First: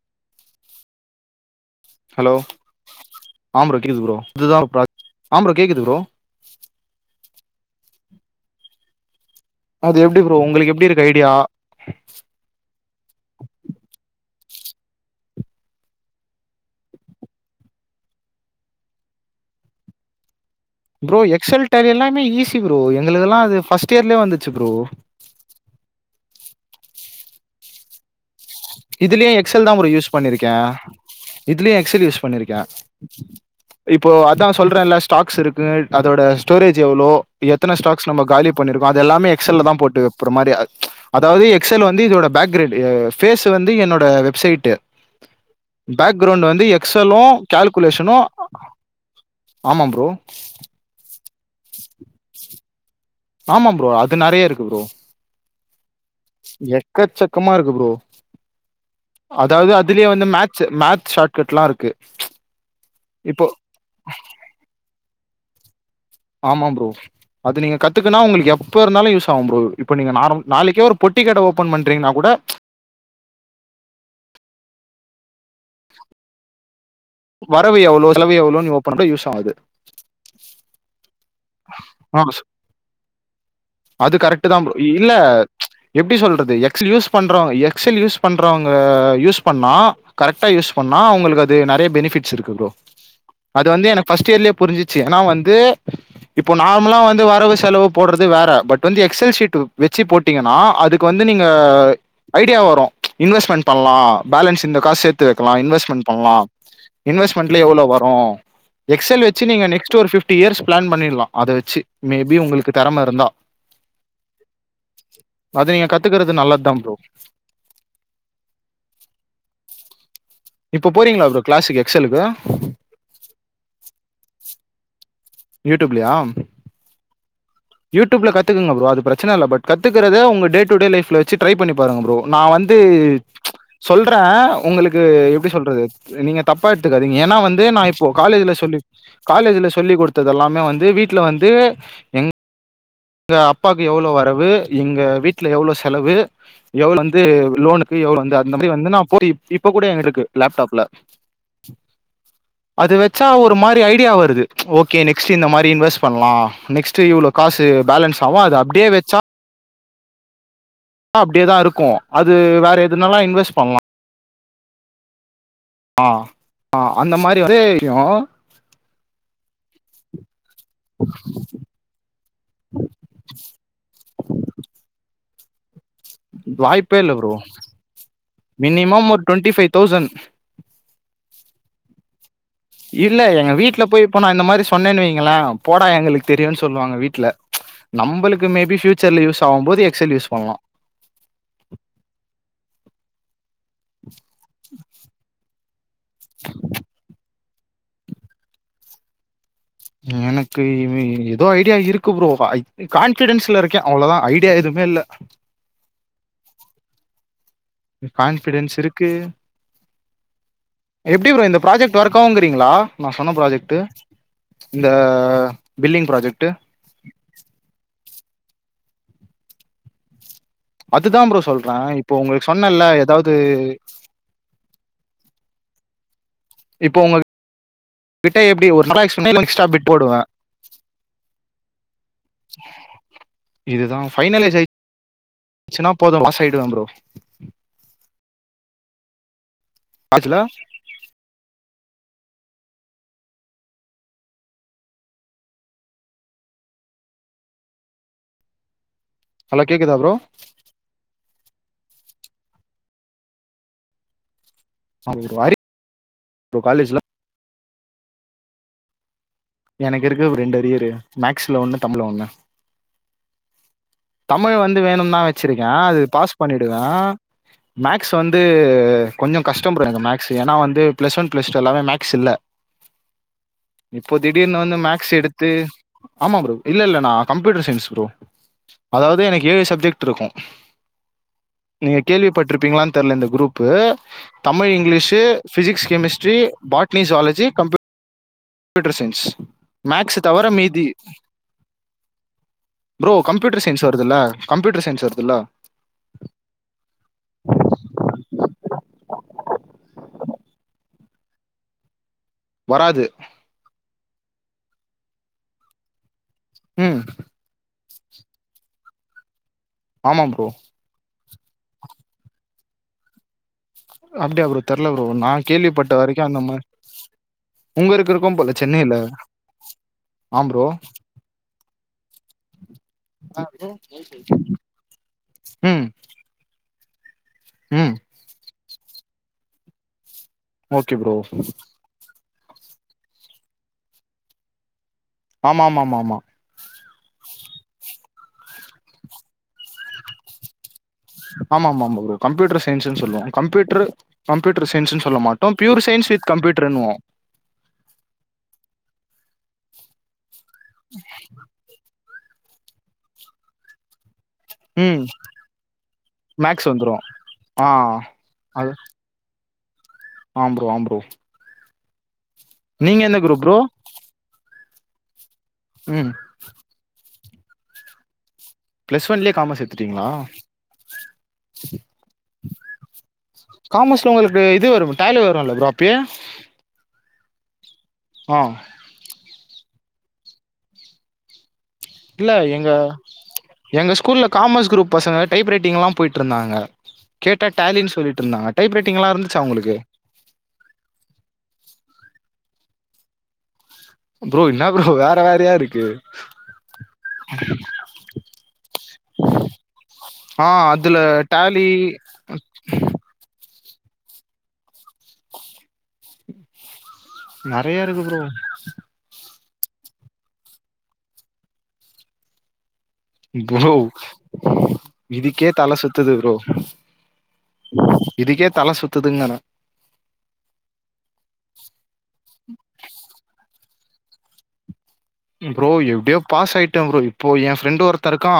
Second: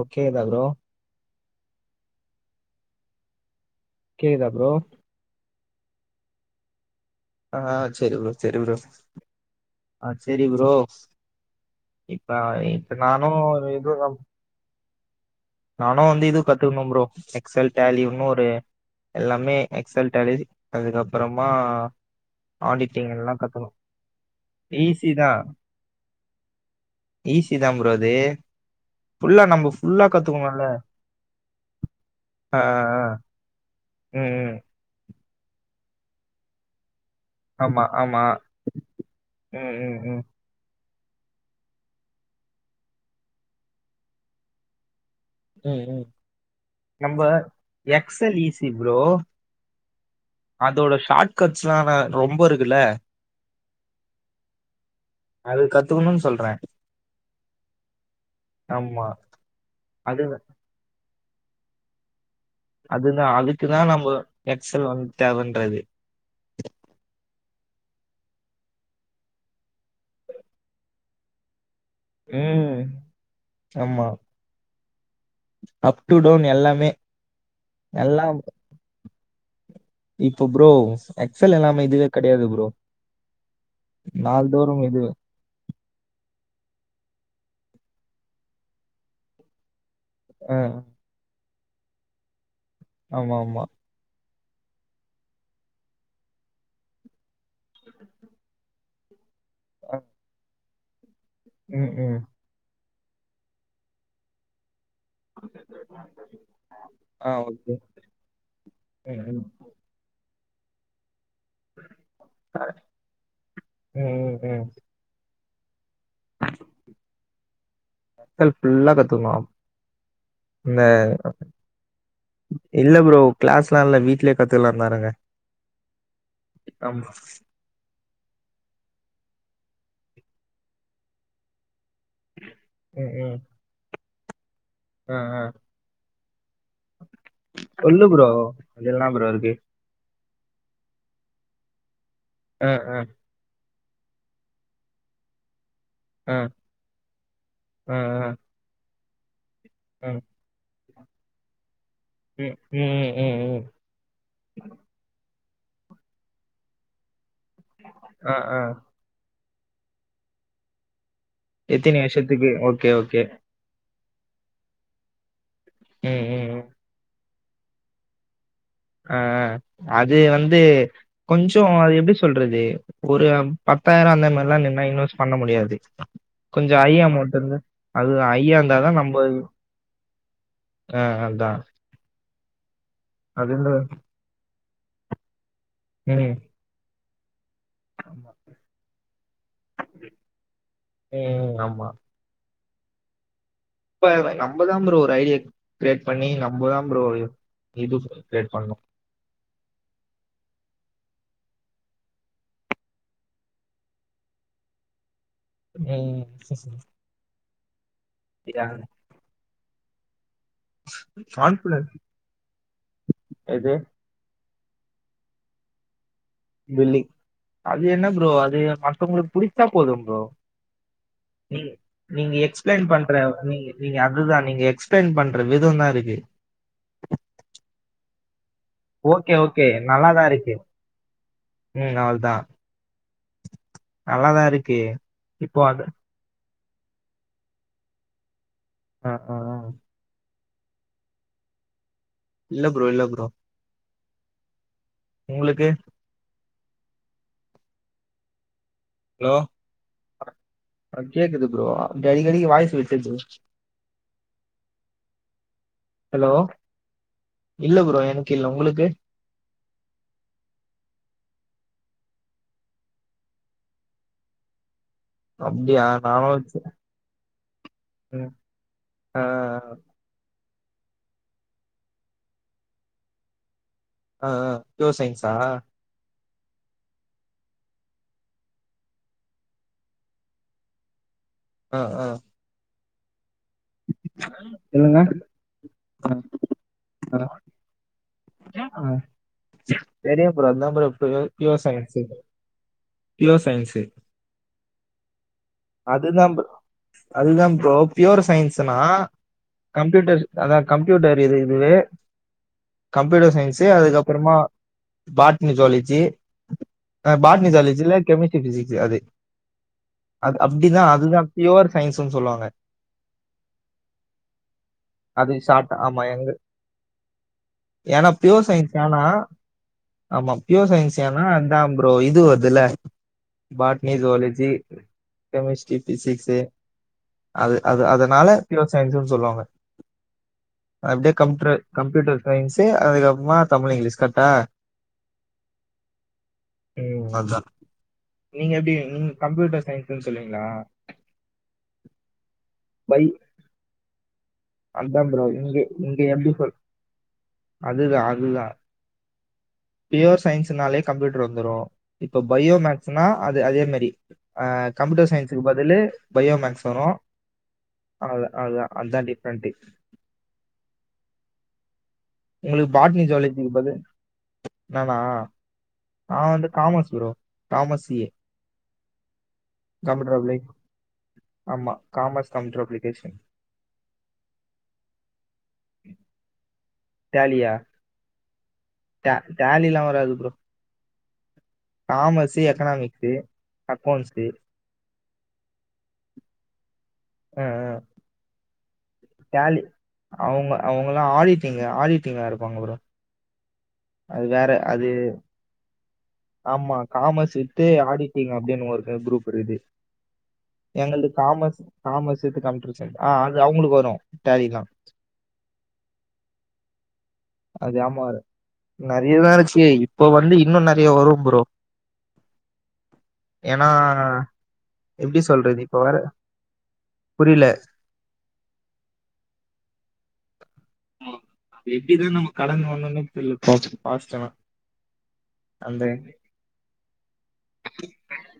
ஓகேதா bro hello ஆம் bro கேக்குது ப்ரோ கேக்குதா இதுதா ப்ரோ [unintelligible] ஆம் ப்ரோ கேக்குது ப்ரோ ஆ சேரி ப்ரோ சேரி ப்ரோ அது ஆ எப்டி ப்ரோ உங்களுக்கு எப்டி இருக்கு ஐடியா ஆ நானு இது [unintelligible] நானு வந்து இது கத்துக்கணும் ப்ரோ எக்ஸ்ல் டலின்னனு ஒரு எல்லாமே Excel Tally bro Excel Tally எல்லாமே ஈஸி ப்ரோ ஆடிட்டிங் எல்லா எங்களுக்குல்லா அது கத்துக்கணு ஃபர்ஸ்ட் இயர்லே வந்துச்சு ப்ரோ ஈஸி தா ஈசிதா ப்ரோ அது இதுலயு ஃபுல்லா நம்ம எக்செல் தா ப்ரோ ஃபுல்லா யூஸ் பண்ணிருக்க கத்துக்கணுல்ல இதுலயு எக்செல் யூஸ் பண்ணிருக்க ஆ ஆ இப்போ ம் அதா ம் சொல்றல்ல ஸ்டாக்ஸ் இருக்கு அதோட ஸ்டோரேஜ் எவ்ளோ எத்தன ஆமா ஸ்டாக்ஸ் ஆமா நம்ம காலி பண்ணி இருக்கோ அது எல்லாமே எக்செல்ல ம் தா ம் போட்டு ம் வைப்புற மாரி அதாவது எக்ஸல் வந்து இதோட பேக்கிரேட் ஃபேஸ் வந்து என்னோட வெப்சைட்டு ம் ம் பேக்ிரௌண்ட் வந்து நம்ப எக்ஸலும் கால்குலேஷனு எக்ஸல் ஈஸி ப்ரோ ஆமா ப்ரோ அதோட ஷார்ட் கட்ஸ்ல்லா ரொம்ப இருக்குல்ல ஆமா ப்ரோ அது நெறையா இருக்கு ப்ரோ அது கத்துக்கணுன்னு சொல்றே எக்கச்சக்கமா இருக்கு ப்ரோ ஆமா அதாவது அதுலயே அது வந்து மேட்ச் மேக்ஸ் ஷார்ட் கட் எல்லா இருக்கு அதுதா இப்போ அதுக்குதா நம்ம எக்்சல் வந்து தேவன்றது ஆமா ப்ரோ அது நீங்க கத்துக்குன்னா உங்களுக்கு எப்ப இருந்தாலு யூஸ் ஆகும் ப்ரோ இப்ப நீங்க நா நாளைக்கே ஒரு பொட்டி கட ஓப்பன் பண்றீங்கன்னா கூட ம் ஆமா அப் டு டவுன் எல்லாமே வரவு எவ்ளோ செலவு எவ்ளோ நீ ஓப்பன்ல யூஸ் ஆவுது இப்ப ப்ரோ எக்ஸ்ல்ல எல்லாமே இதுவே ஆ கெடயாது ப்ரோ அது கரெக்ட் நாள் தா ப்ரோ தோறும் இது இல்ல எப்டி சொல்றது எக்ஸ் யூஸ் பண்றவங்க எக்ஸ்ல் யூஸ் பண்றவங்க யூஸ் பண்ணா கரெக்டா ஆ, யூஸ் பண்ணா அவுங்களுக்கு அது நெறயா பெனிஃபிட்ஸ் இருக்கு ப்ரோ ஆமா ஆமா அது வந்து என ஃபர்ஸ்ட் இயர்லயே புரிஞ்சிச்சு ஏனா வந்து இப்போ நார்மலா வந்து வரவு செலவு போடுறது வேற பட் வந்து எக்ஸ்ல் ஷீட் ஆ, வெச்சு போட்டீங்கன்னா அதுக்கு வந்து நீங்க ம் ம் ஐடியா வரு இன்வெஸ்ட்மெண்ட் பண்லா பேலன்ஸ் இந்த காசு சேத்து வெக்கலா இன்வெஸ்ட்மெண்ட் பண்லா ஆ இன்வெஸ்மெண்ட்ல ஓகே எவ்ளோ வரு ம் எக்ஸ்ல் ம் வெச்சு நீ நெக்ஸ்ட் ஒரு ஃப்வ் ஃட்டி இயர்ஸ் பிளான் பண்ணிர்லா அத வெச்சு மேபி உங்களுக்கு தெறம இருந்தா ம் ம், ம். அது நீங்க கத்துக்கறது நல்லதுதான் ப்ரோ எக்ஸ்ல் ஃபுல்லா கத்துக்கலாம் இப்ப போறீங்ளா ப்ரோ கிளாஸ்க்கு எக்ஸ்ஸலுக்கு இல்ல ப்ரோ கிளாஸ்ல்லா இல்ல வீட்லயே கத்துக்கலாந்தா இருக்க யூடியூப்லயா ஆமா யூடியூப்ல கத்துக்கங்க ப்ரோ அது பிரச்சனைஇல்ல பட் கத்துக்கறத உங்க டே டூ டே லைஃப்ல வெச்சு ட்ரை பண்ணி பாருங்க ப்ரோ நா வந்து ம் ம் சொல்றே உங்ளுக்கு ஆ ஆ எப்டி சொல்றது நீங்க தப்பா எடுத்துக்காதீங்க ஏனா வந்து நா சொல்லு இப்போ ப்ரோ காலேஜ்ல சொல்லி அதெல்லாம் ப்ரோ இருக்கு காலேஜ்ல சொல்லி கு டுத்ததெல்லாமே வந்து வீட்ல வந்து எ அ அ ங்க அப்பாக்கு எவ்ளோ வரவு எங்க வீ ட்ல எவ்ளோ செலவு ஆ எவ்ளோ வந்து ஆ லோனுக்கு எவ் ஆ வந்து அந்த மாரி வந்து நா போ இப்ப கூட ஆ ம் எங்ளுக்கு லேப்டாப்ல ம் அது ம் வெச்சா ம் ஒரு ம் மாரி ஐடியா வருது ஓகே நெக்ஸ்ட் இந்த மாரி இன்வெஸ் பன்லா நெக்ஸ்ட் இவ்ளோ காசு பேலன்ஸ் ஆ ஆவு அத ஆ அப்டியே வெச்சா அப்டியேதாருக்கு எத்தினி அது வருஷத்துக்கு? வேற ஓகே, எதுனாலா ஓகே. இன்வெஸ் பண்லா ஆ ம், ம், ம். ஆ அந்த மாரி வந்து ஒரே விஷ்யோ அ அது வந்து கொஞ்சோ அது எப்டி சொல்றது ஒரு பத்தாயிரோ அந்த மாரில்லா நின்னா இன்வெஸ் பண்ண முடியாது கொஞ்சோ ஐ வாய்ப்பே இல்ல ப்ரோ. அமௌண்ட் இருந்தா ஐயா இருந்தாதா மினிமம் ஒரு நம்ப டுவெண்ட்டி ஃபைவ் தௌசண்ட் அ அதா இல்ல எங்க வீட்ல போய் இப்ப நா இந்த மாரி சொன்னேனு வைங்ளே போடா எங்ளுக்கு ம். தெரியுனு சொல்லுவாங்க வீட்ல ஆமா. நம்பளுக்கு மேபி ஃபுயூச்சர்ல யூஸ் ஆவும்போது எக்சல் யூஸ் பண்லா ம், ஆமா. இப்ப நம்பதான் ப்ரோ ஒரு ஐடியா கிரேட் பண்ணி நம்பதான் ப்ரோ இது கிரியேட் பண்ணு எனக்கு இவி எதோ ஐடியா இருக்கு ப்ரோ ஐ கான்ஃபிடென்ஸ்ல இருக்கேன் அவ்ளதா ஐடியா எதுமே இல்ல ம் ம் கான்ஃபிடென்ஸ் இருக்கு எப்டி ப்ரோ இந்த கான்ஃபிடன்ஸ் ப்ராஜெக்ட் ஒர்க் ஆவுங்கறீங்ளா நா சொன்ன எது? ப்ராஜெக்ட்டு இந்த பில்லிங் ப்ராஜெக்ட்டு பில்லிங் அது என்ன ப்ரோ அது மத்தவங்ளுக்கு புடிச்சா போதும் ப்ரோ அதுதா ப்ரோ நீ சொல்றே இப்போ நீங்க உங்களுக்கு எக்ஸ்பிளைன் சொன்னேன்ல பண்ற ஏதாவது நீங் நீங்க அதுதா நீங்க எக்ஸ்பிளைன் பண்ற விதோ தா இருக்கு இப்போ உங்க கிட்ட எப்டி ஒரு ஓகே, ஓகே. எக்ஸ்ட்ரா பிட் நல்லா போடுவ தான் இருக்கு. ம். அவ்ளதான். இதுதா நல்லா தான் பைனலஜ்ஜை இருக்கு. இப்போ அது ச்சுனா போது பாஸ் ஆயிடுவ ப்ரோ ஆ ஆ பாஸ்சுல இல்ல ப்ரோ இல்ல ப்ரோ உங்ளுக்கு ஹலோ ஹலோ கேக்குதா ப்ரோ அ கேக்குது ப்ரோ அடிக்கடிக்கு வாய்சு விட்டுச்சு ஒரு அரி ஹலோ ப்ரோ காலேஜ்ல இல்ல ப்ரோ எனக்கு இல்ல உங்ளுக்கு எனக்கு இருக்கு ஒரு ரெண்டு அரியரு மேக்ஸ்ல ஒன்னு தமிழ்ல ஒன்னு தமிழ் வந்து வேணுன் நா வச்சிருக்க அப்படியா? அது நானும் பாஸ் வச்சு பண்ணிடுவ மேக்ஸ் ம். வந்து அ, கொஞ்சோ கஷ்ட அ, ப்ரோ எனக் மேக் ஸ்சு ஏன்னா வந்து பிளஸ் ஒன் பிளஸ் டூ எல்லாமே மேக்ஸ் இல்ல இப்போ அ, அ. திடீர்னு வந்து பியூர் மேக்ஸ் சயின்ஸா? எடுத்து ஆமா ப்ரோ இல்ல இல்ல நா கம்ப்யூட்டர் சைன்ஸ் ப்ரோ அதாவது எனக்கு ஏழு சப்ஜெக்ட்ருக்கு அ, நீங்க அ. கேள்விப்பட்ருப்பிங்காளான் தெர்ல இந்த குரூப் பு தமிழ் சொல்லுங்க. இங்கிலீசு ஃபிசிக்ஸ் அ, கெமிஸ்ட்ரி பாட்னி அ, சுவாலஜி கம்ப்யூ அ. ட்டர் சைன்ஸ் மேக்ஸ்ஸ தெரியும் தவற ப்ரோ. அதான் மீதி bro pure pure science. Bro pure computer science வருதுல்ல கம்ப்யூட்டர் சயின்ஸ் வருதுல்ல அதுதா ப் அதுதா ப்ரோ பியூர் சயின்ஸ்னா கம்ப்யூட்டர் அதா கம்ப்யூட்டர் இது இதுவே வராது கம்ப்யூட்டர் சயின்ஸ்ஸூ அதுக்கப்பறமா பாட்னி ஜுவாலஜி ம் க பாட்னி ஜுவாலஜி இல்ல கெமிஸ்ட்ரி பிசிக்ஸ் அது ஆமா அது ப்ரோ அப்டிதா அதுதா ஃப்யூர் சயின்ஸ்னு சொல்வாங்க அப்டியா ப்ரோ தெர்ல ப்ரோ நா அது ஷார்ட்டா கேள்விப்பட்ட ஆமா வரக்கி எங்க அந்த மார் ஏன்னா உங்கருக்கு இருக்கு பியூர் போல சயின்ஸ் சென்னைல ஏன்னா ஆமா பியூர் சயின்ஸ் ஏன்னா இதா ப்ரோ இது வர்துல ஆ ப்ரோ. பாட்னி ஜுவாலஜி கெமிஸ்ட்ரி ம் பிசிக்ஸ்சு அது அது ம் அதனால பியோர் சயின்ஸ்ன்னு சொல்லுவாங்க அது ஓகே அப்டே ப்ரோ கம்யூ கம்ப்யூட்டர் சயின்ஸ்சு அதுக்கப்றமா தமிழ் இங்கிலீஷ் கர்டா ஆமா ஆமா ஆமா ஆமா ம் அதா நீங்க எப்டி நீங்க கம்ப்யூட்டர் சயின்ஸ்ன்னு சொல்லீங்ளா ஆமா ஆமா ஆமா பௌ்ரோ கம்ப்யூட்டர் சயின்ஸ்ன்னு பை சொல்லுவோ கம்ப்யூட்ரு கம்ப்யூட்டர் சயின்ஸ்ன்னு அதான் சொல்ல மாட்டோ பியூர் சயின்ஸ் வித் கம்ப்யூட்டர்ன்வோ அதுதா அதுதா பியோர் சயின்ஸ்னாலே கம்ப்யூட்டர் வந்துரு இப்ப பயோ மேக்ஸ்ன்னா அது அதே மாரி ம் கம்ப்யூட்டர் சயின்ஸுக்கு பதிலு பயோ மேக்ஸ் வரு ஆ அதா அதா அதுதா டிஃப்ரெண்ட்டு ஆ ப்ரோ ஆ ப்ரோ உங்களுக் நீங்க பாட்னி எந்த குரூப் ஜுவாலஜிக் ப்ரோ பதில் நானா ம் நா வந்து காமஸ் ப்ரோ காமஸ் ஏ பிளஸ் ஒன்லயே காமர்ஸ் எடுத்துட்டீங்களா கம்பியூட்டர் அப்பிளிக் ஆமா காமஸ் கம்பியூட்டர் அப்ளிகேஷன் காமஸ்ல உங்களுக்கு இது வரு டேலி வருல ப்ரோ அப்பயே டேலியா ஆ ட டேலிலா வராது ப்ரோ இல்ல காமர்ஸ் எங்க எக்கனாமிக்ஸ் எங்க அக்கௌண்ட்ஸ் ஸ்கூல்ல காமஸ் குரூப் பசங்க டைப் ரைட்டிங் எலா போயிட்டு இருந்தாங்க கேட்டா டேலினு சொல்லிட்டு இருந்தாங்க டைப் ரைட்டிங்லா இருந்துச்சா உங்களுக்கு அவுங்க அவுங்கல்லா ஆடிட்டிங்க ஆடிட்டிங்கா இருப்பாங்க ப்ரோ அது ப்ரோ வேற என்ன அது ப்ரோ வேற வேறயா இருக்கு ஆமா காமஸ் வித்து ஆடிட்டிங் அப்டினு ஒரு குரூப் இருக்குது ஆ அதுல டேலி அது அவுங்களுக்கு வரு டேலில்லா அது நிறைய இருக்கு ஆமா ப்ரோ நெறையதா இருக்கே இப்போ வந்து இன்னு நெறைய வரு ப்ரோ ஏன்னா ப்ரோ எப்டி இதுக்கே சொல்றது தல இப்ப வேற சுத்துது ப்ரோ புரில இதுக்கே தல சுத்துதுங்கிறே எப்டிதா நம்ம கடந்து வந்தோணே தெர்ல [inaudible] பாஸ்ட்டெனா ப்ரோ எப்டியோ பாஸ் ஆயிட்டே ப்ரோ இப்போ எ ஃப்ரெண்ட் ஒருத்தே இருக்கா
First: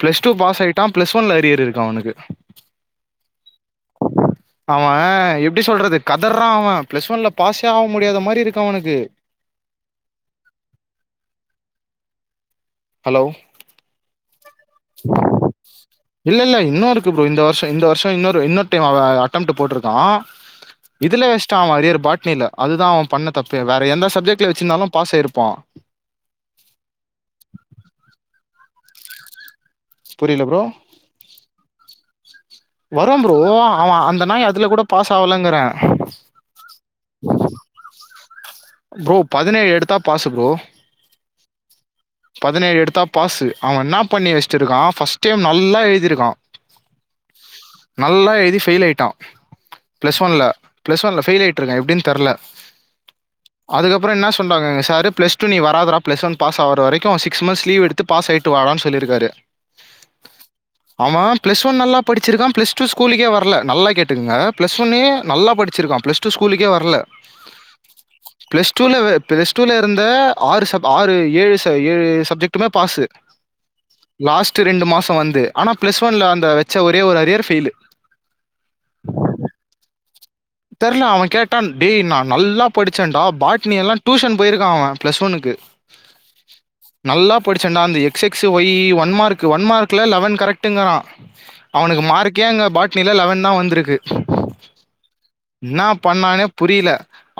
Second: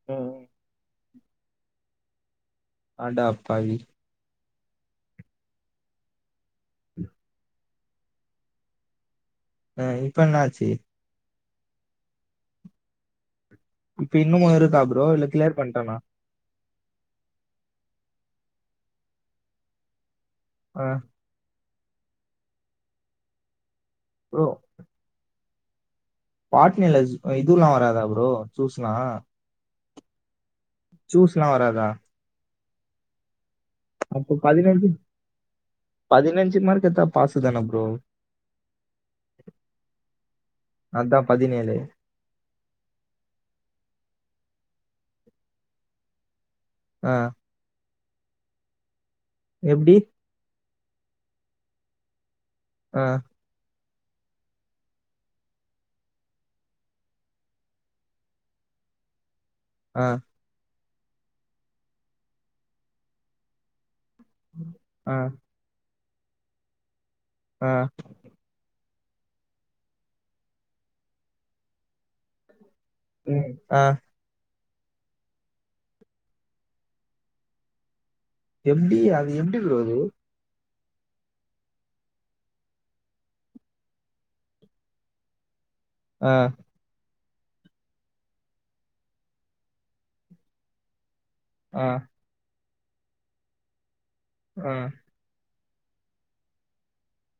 பிளஸ் டூ ம் பாஸ் ஆயி தா பிளஸ் ஒன்ல அரியர் இருக்கு அவனுக்கு அடப்பாவி அவே எப்டி சொல்றது கதர்றா அவே பிளஸ் ஒன்ல பாஸ் சே ஆக முடியாத மாரி இருக்கு அவனுக்கு ஆ இப்ப என்ன ஆச்சு ஹலோ இப்ப இன்னுமோ இருக்கா ப்ரோ இல்ல கிளியர் பண்ட்டானா இல்ல இல்ல இன்னோருக்கு ப்ரோ இந்த வருஷோ இந்த வருஷோ இன்னொரு இன்னொரு டைம் அவே அட்டம்ட்டு போட்ருக்கா ஆ இதுல வெஸ்டா அவே அரியரு பாட்னில அதுதா அவே பண்ண தப்பே வேற எந்த ப்ரோ சப்ஜெக்ட்ல வச்சுருந்தாலு பாஸ் ஆயிருப்பா பாட்னில ஜூ இதுவுல்லா வராதா ப்ரோ சூஸ்லா புரில ப்ரோ சூஸ்லா வராதா வரு ப்ரோ அவே அந்த நாய் அதுல கூட பாஸ் ஆவலங்கிறே பதினைஞ்சு மார்க் எடுத்தா பாசு தானே ப்ரோ ப்ரோ பதினேழு எடுத்தா பாசு ப்ரோ அதா பதினேழு பதினேழு எடுத்தா பாசு அவே என்ன பண்ணி வஸ்ட்டுருக்கா ஃபஸ்ட்டு டைம் நல்லா எழுதிருக்கா அ நல்லா எழுதி ஃபெயில் ஆயிட்டா எப்டி பிளஸ் ஒன்ல ப்ளஸ் ஒன்ல ஃபெயில் ஆயிட்ருக்கா எப்டினு தெர்ல அ அதுக்கப்பறோ என்ன சொன்னாங்க எங்க சாரு பிளஸ் டூ நீ வராதரா பிளஸ் ஒன் பாஸ் ஆவுற வரை க்கு சிக்ஸ் மந்த்ஸ் லீவ் எடுத்து பாஸ் ஆயிட்டு வாடானு சொல்லிருக்காரு அ ஆமா பிளஸ் ஒன் நல்லா படிச்சிருக்கா பிளஸ் டூ ஸ்கூலுக்கே வரல நல்லா கே ட்டுகுங்க பிளஸ் ஒன்னே ஆ நல்லா படிச்சிருக்கா பிளஸ் டூ ஸ்கூலுக்கே வர்ல ஆ பிளஸ் டூல பிளஸ் டூல இருந்த ஆறு ச ஆறு ஏழு ஏழு சப்ஜெக்டுமே பாஸ்சு ம் ஆ லாஸ்ட்டு ரெண்டு மாச வந்து ஆனா பிளஸ் ஒன்ல அந்த வச்ச ஒரே ஒரு அரியர் ஃபெயிலு எப்டி அது எப்டி ப்ரோ அது தெர்ல அவ கேட்டான் டேய் நான் நல்லா படிச்சேன்டா பாட்னி எல்லா டியூஷன் போயிருக்கா அவன் பிளஸ் ஒன்னுக்கு ஆ நல்லா படிச்சேன்டா அந்த X X Y one mark one மார்க்ல லெவன் கரெக்ட்டுங்கிறா ஆ அவனுக்கு மார்க்கே அங்க பாட்னில லெவன்தா வந்திருக்கு அ என்னா பண்ணானே புரியல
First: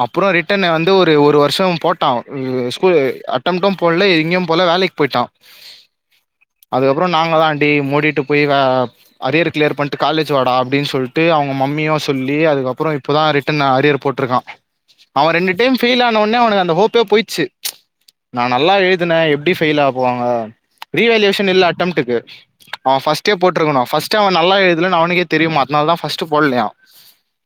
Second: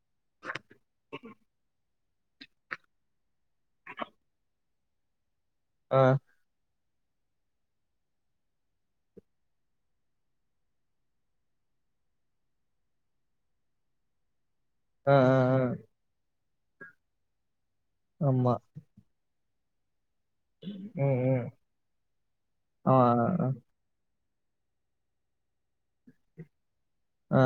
அப்புற ரிட்டன் வந்து ஒரு ஒரு வருஷ போட் ட்டா ஸ்கூல் அட்டம்டு போட்ல எங்கயும் போல வேலைக்கு போய்ட்டா ஆ அதுக்கப்புற நாங்களாண்டி மூடிட்டு போய் வா அரியர் கிளியர் பண்ட்டு காலேஜ் வாடா அப்டின்னு சொல்ட்டு அவுங்க மம்மியு சொல்லி அதுக்கப் புறோ இப்பதா ரிட்டர்ன் அரியர் போட்ருக்கா ஆ ஆ அவன் ரெண்டு ஆ டைம் ஃபெயில் ஆனோனே அவனுக்கு அந்த ஹோப் ப்பே போயிச்சு நா ஆமா நல்லா எழுதினே எப்டி ஃபெயில் ஆக்குவாங்க ம் ம் ரீவேலியேஷன் இல்ல அட்டம்டுக்கு ஆ அவ ஃபஸ்ட்டே ஆ போட்ருக்கனு ஃபஸ் டு அவ நல்லா எழுதலனு அவனுக்கே தெரியுமா அதனாலதா ஃபர்ஸ்ட்டு போட்லயா ஆ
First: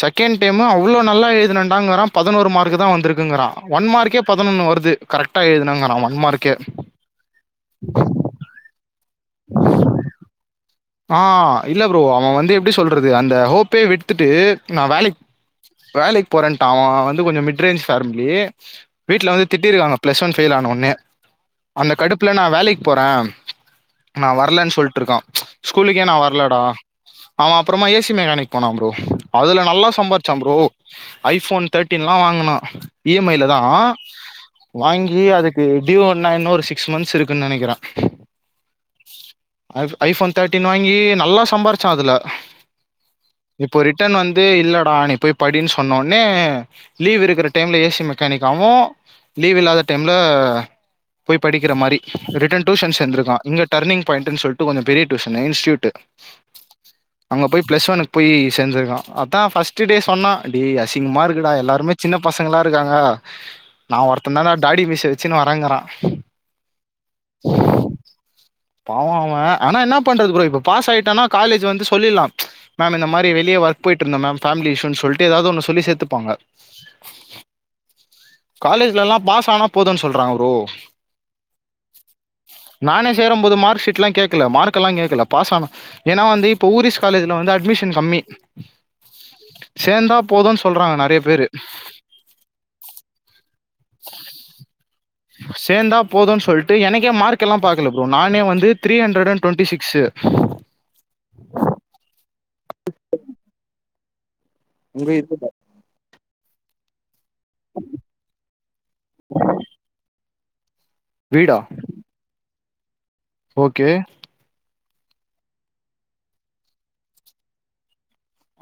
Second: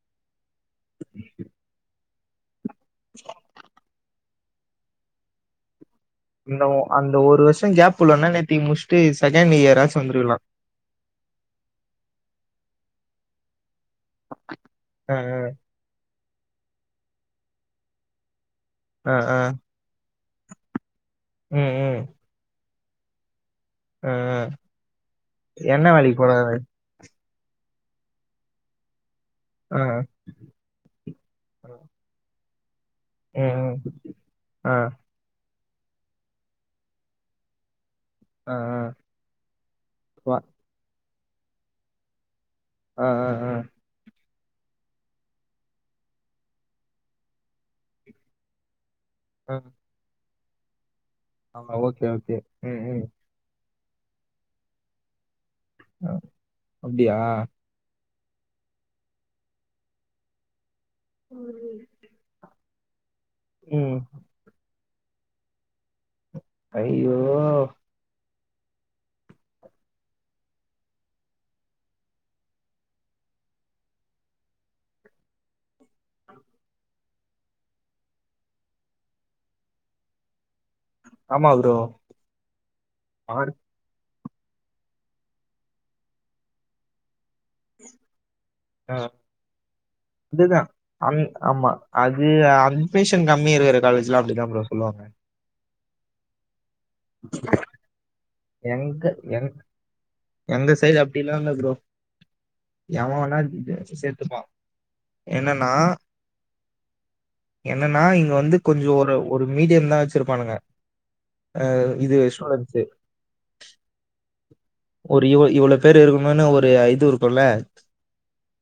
செகேண்ட் டைம் அவ்ளோ நல்லா எழுதினேன்டாங்கறா பதினோரு மார்க்கு தா வந்திருக்குங்குறா ஒன் மார்க்கே பதுனொன்னு வருது கரெட்டா எழுதுனேங்கறா ஒன் மார்க் அந்த அந்த ஒரு வருஷ கேப் உள்ளன்னா இந்நேத்தி முடிஸ்ட்டு செகண்ட் இயராச்சு வந்துருக்கலா ஆ இல்ல ப்ரோ அவன் வந்து எப்டி சொல்றது அந்த ஹோப்பே விடுத்துட்டு நா ஆ வேலைக்கு ஆ வேலைக்கு போறேன்ட்டா அவன் வந்து கொஞ்ச மிட் ரேஞ்ச் ஃபேமிலி ஆ வீட்ல ஆ வந்து திட்டிருக்காங்க பிளஸ் ஒன் ஃபெயில் ஆனோன்னே ம் அந்த ம் கடுப்புல நா வேலைக் போறே ஆ நா ஆ வர்லன்னு சொல்ட்ருக்கா என்ன ஸ்கூலுக்கே நா வேலைக்கு போற வர்லடா அவன் அப்றமா ஏசி மெக்கானிக் போனா ப்ரோ அதுல ஆ நல்லா சம்பாரிச்சா ப்ரோ ஐஃபோன் தேட்டீன்லா வாங்குனா இ எம் ம் ஐலதா ம் ஆ வாங்கி ஏ அதுக்கு ட்யூ ஒன் இன்னு ஒரு சிக்ஸ் மந்த்ஸ் இருக்குன்னு நெனைக்கிறே அ அ ஐ ஐஃபோன் தேர்ட்டீன் வாங்கி நல்லா சம்பாரிச்சா அதுல ஆ ஆ ஆ இப்போ ரிட்டர்ன் வந்து இல்லடா நீ போய் படின்னு சொன்னோனே லீவ் இருக்கிற டைம்ல ஏசி மெக்கானிக்காவு ஆ லீவ் இல்லாத டைம்ல போய் படிக்கிற ஆமா மாரி ஓகே ஓகே ரிட்டன் ம் ட்யூஷன் ம் சேந்திருக்கா இங்க டர்னிங் பாய்ண்ட்டுனு சொல்லிட்டு கொஞ்ச பெரிய டியூசன் இன்ஸ்டூட் அ அப்டியா அங்க போய் பிளஸ் ஒன்னுக்கு போய் சேந்துருக்கா அதா ஃபஸ்ட்டு டே சொன்னா டடே அசிங்கமா இருக்குடா எல்லாருமே சின்ன பசங்களா இருக்காங்க ம் நா ஒருத்தன் தான்டா தாடி மீச வெச்சுன்னு வரேங்கறா ஐயோ பாவோ அவே ஆனா என்ன பண்றது ப்ரோ இப்ப பாஸ் ஆயிட்டனா காலேஜ் வந்து சொல்லிலா மேம் இந்த மாரி வெளியே ஒர்க் போய்ட்டு இருந்தே மேம் ஃபாமிலி இஷ்யுன்னு சொல்ட்டு எதாவது ஒன்னு சொல்லி சேத்துப்பாங்க காலேஜ்லல்லா பாஸ் ஆனா போதுன்னு சொல்றாங்க ப்ரோ ஆமா ப்ரோ சேரம்போது மார்க் ஷீட்லா கேக்கல மார்க்கல்லாங் கேக்கல பாஸ் ஆனு ஏனா வந்து இப்போ ஊரிஸ் காலேஜ்ல வந்து அட் ட்மிஷன் கம்மி அ சேந்தாப் இதுதா போதுன் சொல்றாங்க அந் நெறையப் பேரு ஆமா அது அட்மிஷன் கம்மி இருக்கர காலேஜ்ல அப்டிதாம் ப்ரோ சொல்வாங்க சேந்தாப் போதுன் சொல்ட்டு எனக்கே மார்க்கெல்லாம் பாக்கல ப்ரோ நானே வந்து த்ரீ ஹண்ட்ரடண்ட் ட்வெண்ட்டி சிக்ஸ்சு அந்த சைட்லப் அப்டிலா இல்ல ப்ரோ எவ வந்தான் சேத்துப்பா உங்க இதுல. என்னனா என்னனா இங்க வந்து கொஞ்சோ ஒரு ஒரு மீடியந்தா வச்சிருப்பானுங்க வீடா? அ இது சூலத்து ஓகே ஒரு இவ் இவ்ளோப் பேரு இருக்கணுனு ஒரு இது இருக்குல்ல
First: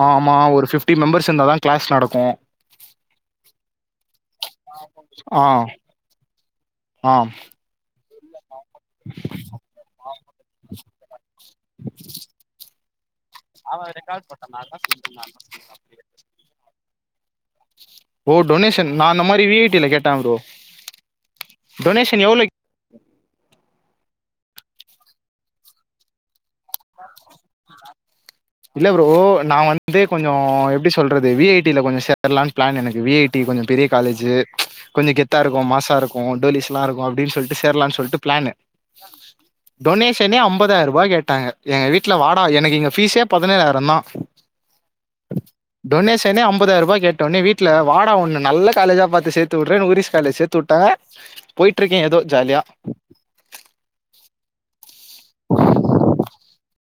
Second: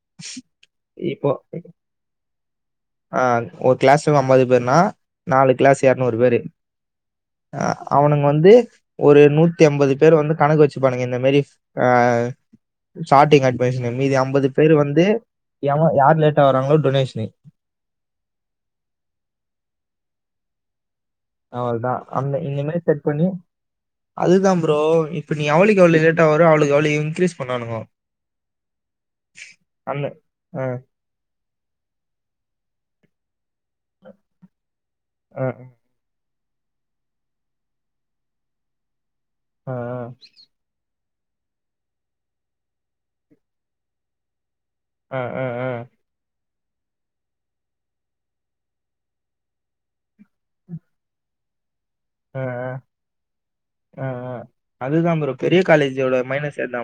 ஆமா ஒரு ஃபிப்டி மெம்பர்ஸ் இருந்தாதா க்ளாஸ் நடக்கு அ ஒரு க்ளாஸ்க்கு அம்பது பேருனா நாலு க்ளாஸ்சு எர்நூறு பேரு ஆம் அ அவனுங்க வந்து ஒரு நூத்தி அம்பது பேர வந்து கணக்கு வச்சுப்பானுங்க இந்தமேரி ஆ ஸ்டாட்டிங் அவ அட்மிஷனு மீதி ரெக்கார்ட் போட்டா அம்பது நா பேரு தா வந்து செஞ்சே நா தா செஞ்சே எவெ அப்டியே யார் லேட்டா வராங்ளோ டொனேஷ்னு ஓ டொனேஷன் நா அந்த மாரி வி ஐ டீல கேட்டே ப்ரோ அவள்தா டொனேஷன் அந்த எவ்ளோ இந்த மேரி செட் பண்ணி அதுதாம் ப்ரோ இப்ப நீ எவ்ளக்கெவ்ள லேட்டா வரோ அவளுக் அவ்ளோ இன்க்ரீஸ் பண்வானுங்கோ இல்ல ப்ரோ நா வந்து அந்த கொஞ்சோ ஆ எப்டிச் சொல்றது வி ஐ டி ல கொஞ்ச சேர்லான் ப்ளானு எனக்கு வி ஐ டி கொஞ்சோ பெரியக் காலேஜூ கொஞ்சோ ஆ கெத்தாருக்கு மாசாருக் கு டோலிஸ்லா இருக்கு அப்டின் சொல்ட்டு சேர்லான் சொல்ட்டுப் ப்ளானு ஆ டொனேஷனே அம்பதாயர்பா கேட்டாங்க எங்க வீட்ல வாடா எனக்கு இங்க ஃபீஸே பதினேழாயிரந்தா அ அ டொனேஷனே அம்பதாயரபா கேட்டோனே வீட்ல வாடா ஒன்ன நல்ல காலேஜா பாத்து சேத்துவுட்ரேனு வுரிஸ் காலேஜ் சேத்துவுட்டாங்க [inaudible] போயிட்ருக்கே எதோ ஜாலியா அ அதுதாம் ப்ரோ பெரிய காலேஜோட மைனஸ் எல்லாம்